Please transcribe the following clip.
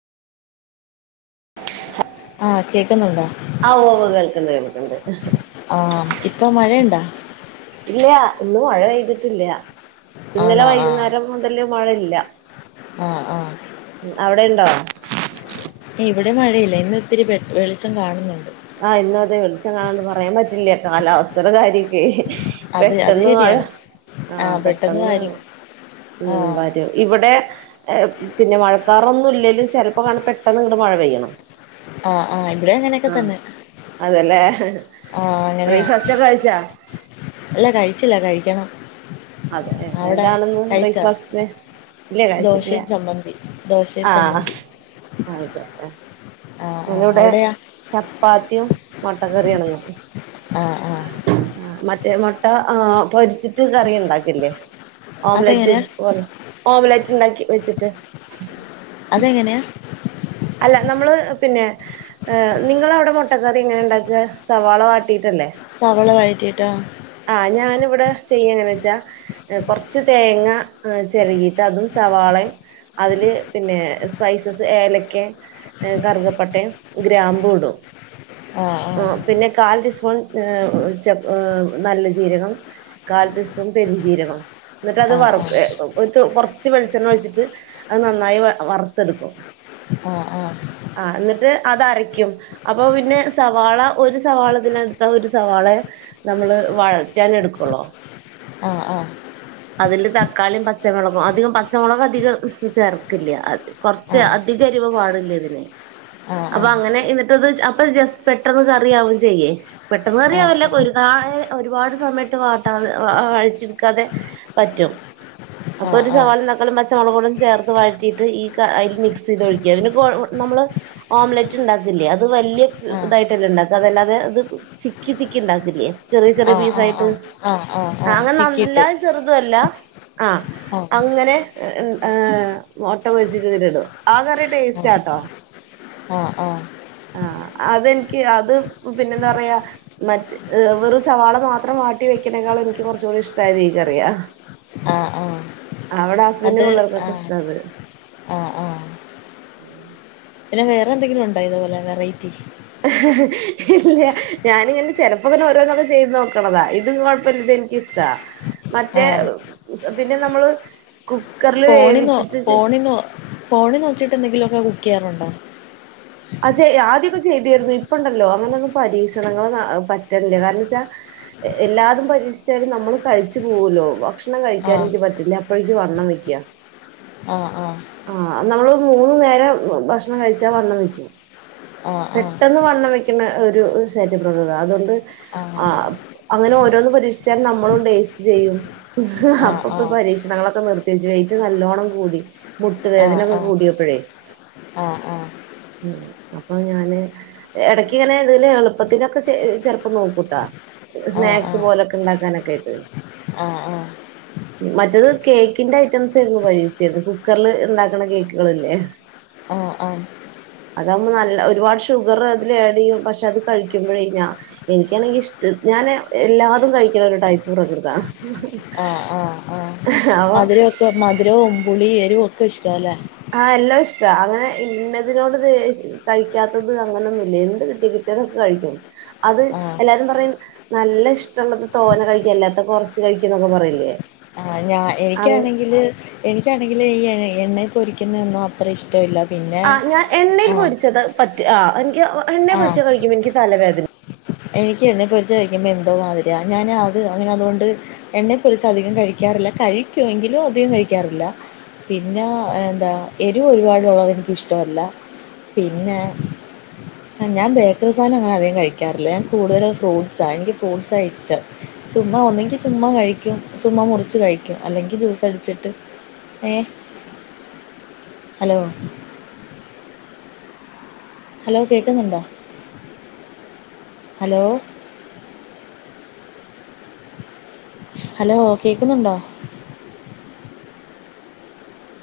ആഹ് കേക്കുന്നുണ്ടോ ആഹ് ഓഹ് ഓഹ് കേൾക്ക്ണ്ട് കേൾക്ക്ണ്ട് ആഹ് ഇപ്പൊ മഴയുണ്ടാ? ഇല്ലാ ഇന്ന് മഴ പെയ്തിട്ടില്ല ഇന്നലെ ആണോ ആഹ് വൈകുന്നേരം മുതല് മഴയില്ല ആഹ് ആഹ് ഉം അവിടെ ഉണ്ടോ? ഇവിടെ മഴയില്ല ഇന്ന് ഇത്തിരി വെട് വെളിച്ചം കാണുന്നുണ്ട്. ആഹ് ഇന്ന് അതെ വെളിച്ചം കാൺണ്ട് പറയാൻ പറ്റില്ല കാലാവസ്ഥയുടെ കാര്യക്കെ അത് അത് പെട്ടെന്ന് മഴ ശരിയാണ് ആഹ് പെട്ടെന്ന് ഉം ആഹ് വരും ഇവിടെ പിന്നെ മഴക്കാറൊന്നും ഇല്ലെലും ചെലപ്പോ പെട്ടെന്ന് ഇങ്ങട് മഴ പെയ്യണ് ആഹ് ആഹ് ഇവിടെ അങ്ങനെയൊക്കെ തന്നെ അതല്ലേ ആഹ്ഹ് ആഹ് ബ്രേക്ക്ഫാസ്റ്റ് ഒക്കെ കഴിച്ചാ? ഇല്ല കഴിച്ചില്ല കഴിക്കണം. അതെ അവിടെ എന്താണിന്ന് കഴിച്ചോ ബ്രേക്ക്ഫാസ്റ്റിന്? ഇല്ല കഴിച്ചിട്ടില്ല ദോശയും ചമ്മന്തി ദോശയും ആഹ് ചമ്മന്തി ആയിക്കോട്ടേ ആഹ് ആഹ് ഞനിവിടെ അവിടെയാ ചപ്പാത്തിയും മുട്ട കറിയണ് ഉംഹ് ആഹ് ആഹ് ആഹ് മറ്റേ മോട്ട ആഹ് പൊരിച്ചിട്ട് കറി ഉണ്ടാക്കില്ലേ അതെങ്ങനെയാ ഓംലറ്റ്ച്ച് പോലെ ഓംലറ്റ് ഉണ്ടാക്കി വെച്ചിട്ട് അതെങ്ങനെയാ? അല്ല നമ്മള് പിന്നെ നിങ്ങള അവിടെ മുട്ടക്കറി എങ്ങനെ ഉണ്ടാക്കുക സവാള വാട്ടിയിട്ടല്ലേ? സവള വഴറ്റിട്ട് ആഹ് ഞാനിവിടെ ചെയ്യ എങ്ങനെ വെച്ചാ കൊർച്ച് തേങ്ങ ചിരകിയിട്ട് അതും സവാളേം അതില് പിന്നേ സ്പൈസസ് ഏലക്കെ കറുകപ്പട്ടേ ഗ്രാമ്പൂടും ആഹ് ആഹ് പിന്നെ കാൽ ടീസ്പൂൺ ഏഹ് ചെപ് ഏഹ് നല്ല ജീരകം കാൽ ടീസ്പൂൺ പെരിഞ്ചീരകം എന്നിട്ട് അത് ആഹ് ആഹ് വർക്കുവേ ആഹ് ഉത് കുറച്ച് വെളിച്ചെണ്ണ ഒഴിച്ചിട്ട് അത് നന്നായി വ വറുത്തെടുക്കും ആഹ് ആഹ് ആഹ് എന്നിട്ട് അതരയ്ക്കും അപ്പൊ പിന്നെ സവാള ഒരു സവാളതിന എടുത്താ ഒരു സവാളെ നമ്മള് വഴറ്റാൻ എടുക്കുള്ളോ ആഹ് ആഹ് അതില് തക്കാളിയും പച്ചമുളകും അധികം പച്ചമുളക് അധികം ഉംഹ് ചേർക്കില്ല അത് കൊർച്ച് ആഹ് അധികരിവ് പാടില്ല്യ ഇതിന് ആ ആ. അപ്പൊ അങ്ങനെ എന്നിട്ടത് ജ അപ്പൊ ജസ്റ്റ് പെട്ടെന്ന് കറിയാവയും ചെയ്യേ പെട്ടെന്ന് ആ, കറിയാവില്ല ആ. പൊരുന്നാഴ് ഒരുപാട് സമയട്ട് വാട്ടാതെ അഴിച്ചു വക്കാതെ പറ്റും ആ, അപ്പൊ ഒരു ആ. സവാളേം തക്കാളേം പച്ചമുളകോടേം ചേർത്ത് വഴറ്റിയിട്ട് ഈ ക അതിൽ മിക്സ് ചെയ്ത് ഒഴിക്കുക്യാ പിന്നെ കൊഴ് നമ്മള് ഓംലറ്റ് ഉണ്ടാക്കില്ലേ അത് വലിയ ആ. ഇതായിട്ടല്ലേ ഉണ്ടാക്ക അതല്ലാതെ അത് ചിക്കി ചിക്കി ഉണ്ടാക്കില്ലേ ചെറിയ ആ, ചെറിയ ആ, ആ. പീസായിട്ട് ആ, ആ അങ്ങനെ ചിക്കിയിട്ട്. നല്ല ചെറുതുവല്ല ആഹ് ഓ അങ്ങനെ ഏ മുട്ട പൊരിച്ചിട്ടുണ്ടോ ആ കറി ടേസ്റ്റാട്ടോ ആഹ് ആഹ് ആഹ് അതെനിക്ക് അത് പിന്നെന്താ പറയാ മറ്റ് വെറു സവാള മാത്രം വാട്ടി വെക്കനേക്കാളും എനിക്ക് കുറച്ചുകൂടി ഇഷടായത് ഈ കറിയാ ആഹ് ആഹ് അവിടെ ഹസ്ബന്ഡും പിള്ളേർക്കൊക്കെ ഇഷടാണ് ആ, ആ. പിന്നെ വേറെ എന്തെങ്കിലും ഉന്ണ്ടായിരുന്നോ ഇതുപോലെ വെറൈറ്റി ഇല്ല ഞാനിങ്ങനെ ചെലപ്പോങ്ങനെ ഓരോന്നക്ക ചെയ്ത് നോക്കണതാ ഇത് കൊഴപ്പമില്ല എനിക്ക് ഇഷ്ടാ [inaudible] മറ്റേ പിന്നെ നമ്മള് കുക്കറിൽ വേവിച്ചിട്ട് നിന്നോ ഫോണ് നോക്കിട്ട് എന്തെങ്കിലൊക്കെ കുക്ക് ചെയ്യാറുണ്ടോ അചേ ആദ്യക്കെ ചെയ്തിയിരുന്നു ഇപ്പ ഉണ്ടല്ലോ അങ്ങനെയൊന്നും പരീക്ഷണങ്ങൾ പറ്റണില്ല കാരണം ച്ചാ എല്ലാതും പരീക്ഷിച്ചും നമ്മൾ കഴിച്ചു പോകലോ ഭക്ഷണം ആ. കഴിക്കാൻ എനിക്ക് പറ്റില്ല അപ്പോഴേക്ക് വണ്ണം വെക്യാ ആഹ് ആഹ് ആഹ് നമ്മള് മൂന്നു നേരം ഭക്ഷണം കഴിച്ചാ വണ്ണം വെക്കും ആ, ആ. പെട്ടെന്ന് വള്ളം വെക്കുന്ന ഒരു ശര്യപ്രവത അതുകൊണ്ട് ആ. ആഹ് അങ്ങനെ ഓരോന്ന് പരീക്ഷിച്ചാല് നമ്മളും ടേസ്റ്റ് ചെയ്യും ആ, ആ. ആ, ആ. അപ്പപ്പ പരീക്ഷണങ്ങളൊക്കെ നിർത്തി വെച്ചു വെയിറ്റും നല്ലോണം കൂടി മുട്ടുവേദനൊക്കെ കൂടിയപ്പഴേ ആഹ് ആഹ് ഉം അപ്പൊ ഞാന് എടക്ക് ഇങ്ങനെ തില് എളുപ്പത്തിനൊക്കെ ചെ ചെലപ്പോ നോക്കൂട്ടാ ആ. സ്നാക്സ് പോലൊക്കെ ഉണ്ടാക്കാനൊക്കെ ആയിട്ട് ആഹ് മറ്റത് കേക്കിന്റെ ഐറ്റംസ് ആയിരുന്നു പരീക്ഷിച്ചിരുന്നു കുക്കറ്ല് ഇണ്ടാക്ക്ണ കേക്കുകൾ ഇല്ലേ ആഹ് ആഹ് അതാവുമ്പോ നല്ല ഒരുപാട് ഷുഗർ അതിൽ ആഡ് യ്യും പഷെ അത് കഴിക്കുമ്പോഴെ ഞ്ഞാ എനിക്കാണെങ്കി ഇഷ്ട്ട് ഞാന് എല്ലാതും കഴിക്ക്ണ ഒരു ടൈപ്പ് പ്രകൃത. ആഹ് ആഹ് ആഹ് ഹ് ആവോ മധുരമൊക്കെ മധുരവും പുളി എരു ഒക്കെ ഇഷ്ടലെ? ആഹ് എല്ലോ ഇഷ്ട അങ്ങനെ ഇന്നതിനോട് ത് ഇഷ് കഴിക്കാത്തത് അങ്ങനൊന്നു ഇല്ല എന്ത് കിട്ടി ഞാനൊക്കെ കഴിക്കും അത് ആഹ് എല്ലാരും പറയും നല്ല ഇഷ്ടള്ളപ്പൊ തോന കഴിക്കും അല്ലാത്തപ്പൊ കൊറച്ച് കഴിക്ക ന്നൊക്കെ പറയില്ലെ? ആഹ് ഞാ എനിക്കാണെങ്കില് എനിക്കാണെങ്കില് ഈ എണ്ണ പൊരിക്കുന്നൊന്നും അത്ര ഇഷ്ടവില്ല. ആഹ് ഞാ എണ്ണേയിൽപൊരിച്ചത് പറ്റ് ആഹ് എനിക്ക് ഒ എണ്ണയിൽ ആഹ് പൊരിച്ചത് കഴിക്കുമ്പോ ഇനിക്ക് തലവേദന എനിക്ക് എണ്ണെ പൊരിച്ച കഴിക്കുമ്പോ എന്തോ മാതിരിയാ ഞാൻ അത് അങ്ങനെ അതോണ്ട്. എണ്ണേ പൊരിച്ച് അധികം കഴിക്കാറില്ല കഴിക്കും എങ്കിലും അധികം കഴിക്കാറില്ല. പിന്നാ എന്താ എരു ഒരുപാടുള്ളോത് എനിക്കിഷ്ടമല്ല. പിന്നെ ആഹ് ഞാൻ ബേക്കറി സാനം അങ്ങനെ അധികം കഴിക്കാറില്ല കൂടുതലും ഫ്രൂട്ട്സാ എനിക്ക് ഫ്രൂട്ട്സാ ഇഷ്ടം. ചുമ്മാ ഒന്നെങ്കിൽ ചുമ്മാ കഴിക്കും ചുമ്മാ മുറിച്ച് കഴിക്കും അല്ലെങ്കി ജ്യൂസ് അടിച്ചിട്ട്. ഏ ഹലോ ഹലോ കേക്ക്ന്ന്ണ്ടോ? Hello hello കേക്ക്ന്ന്ണ്ടോ?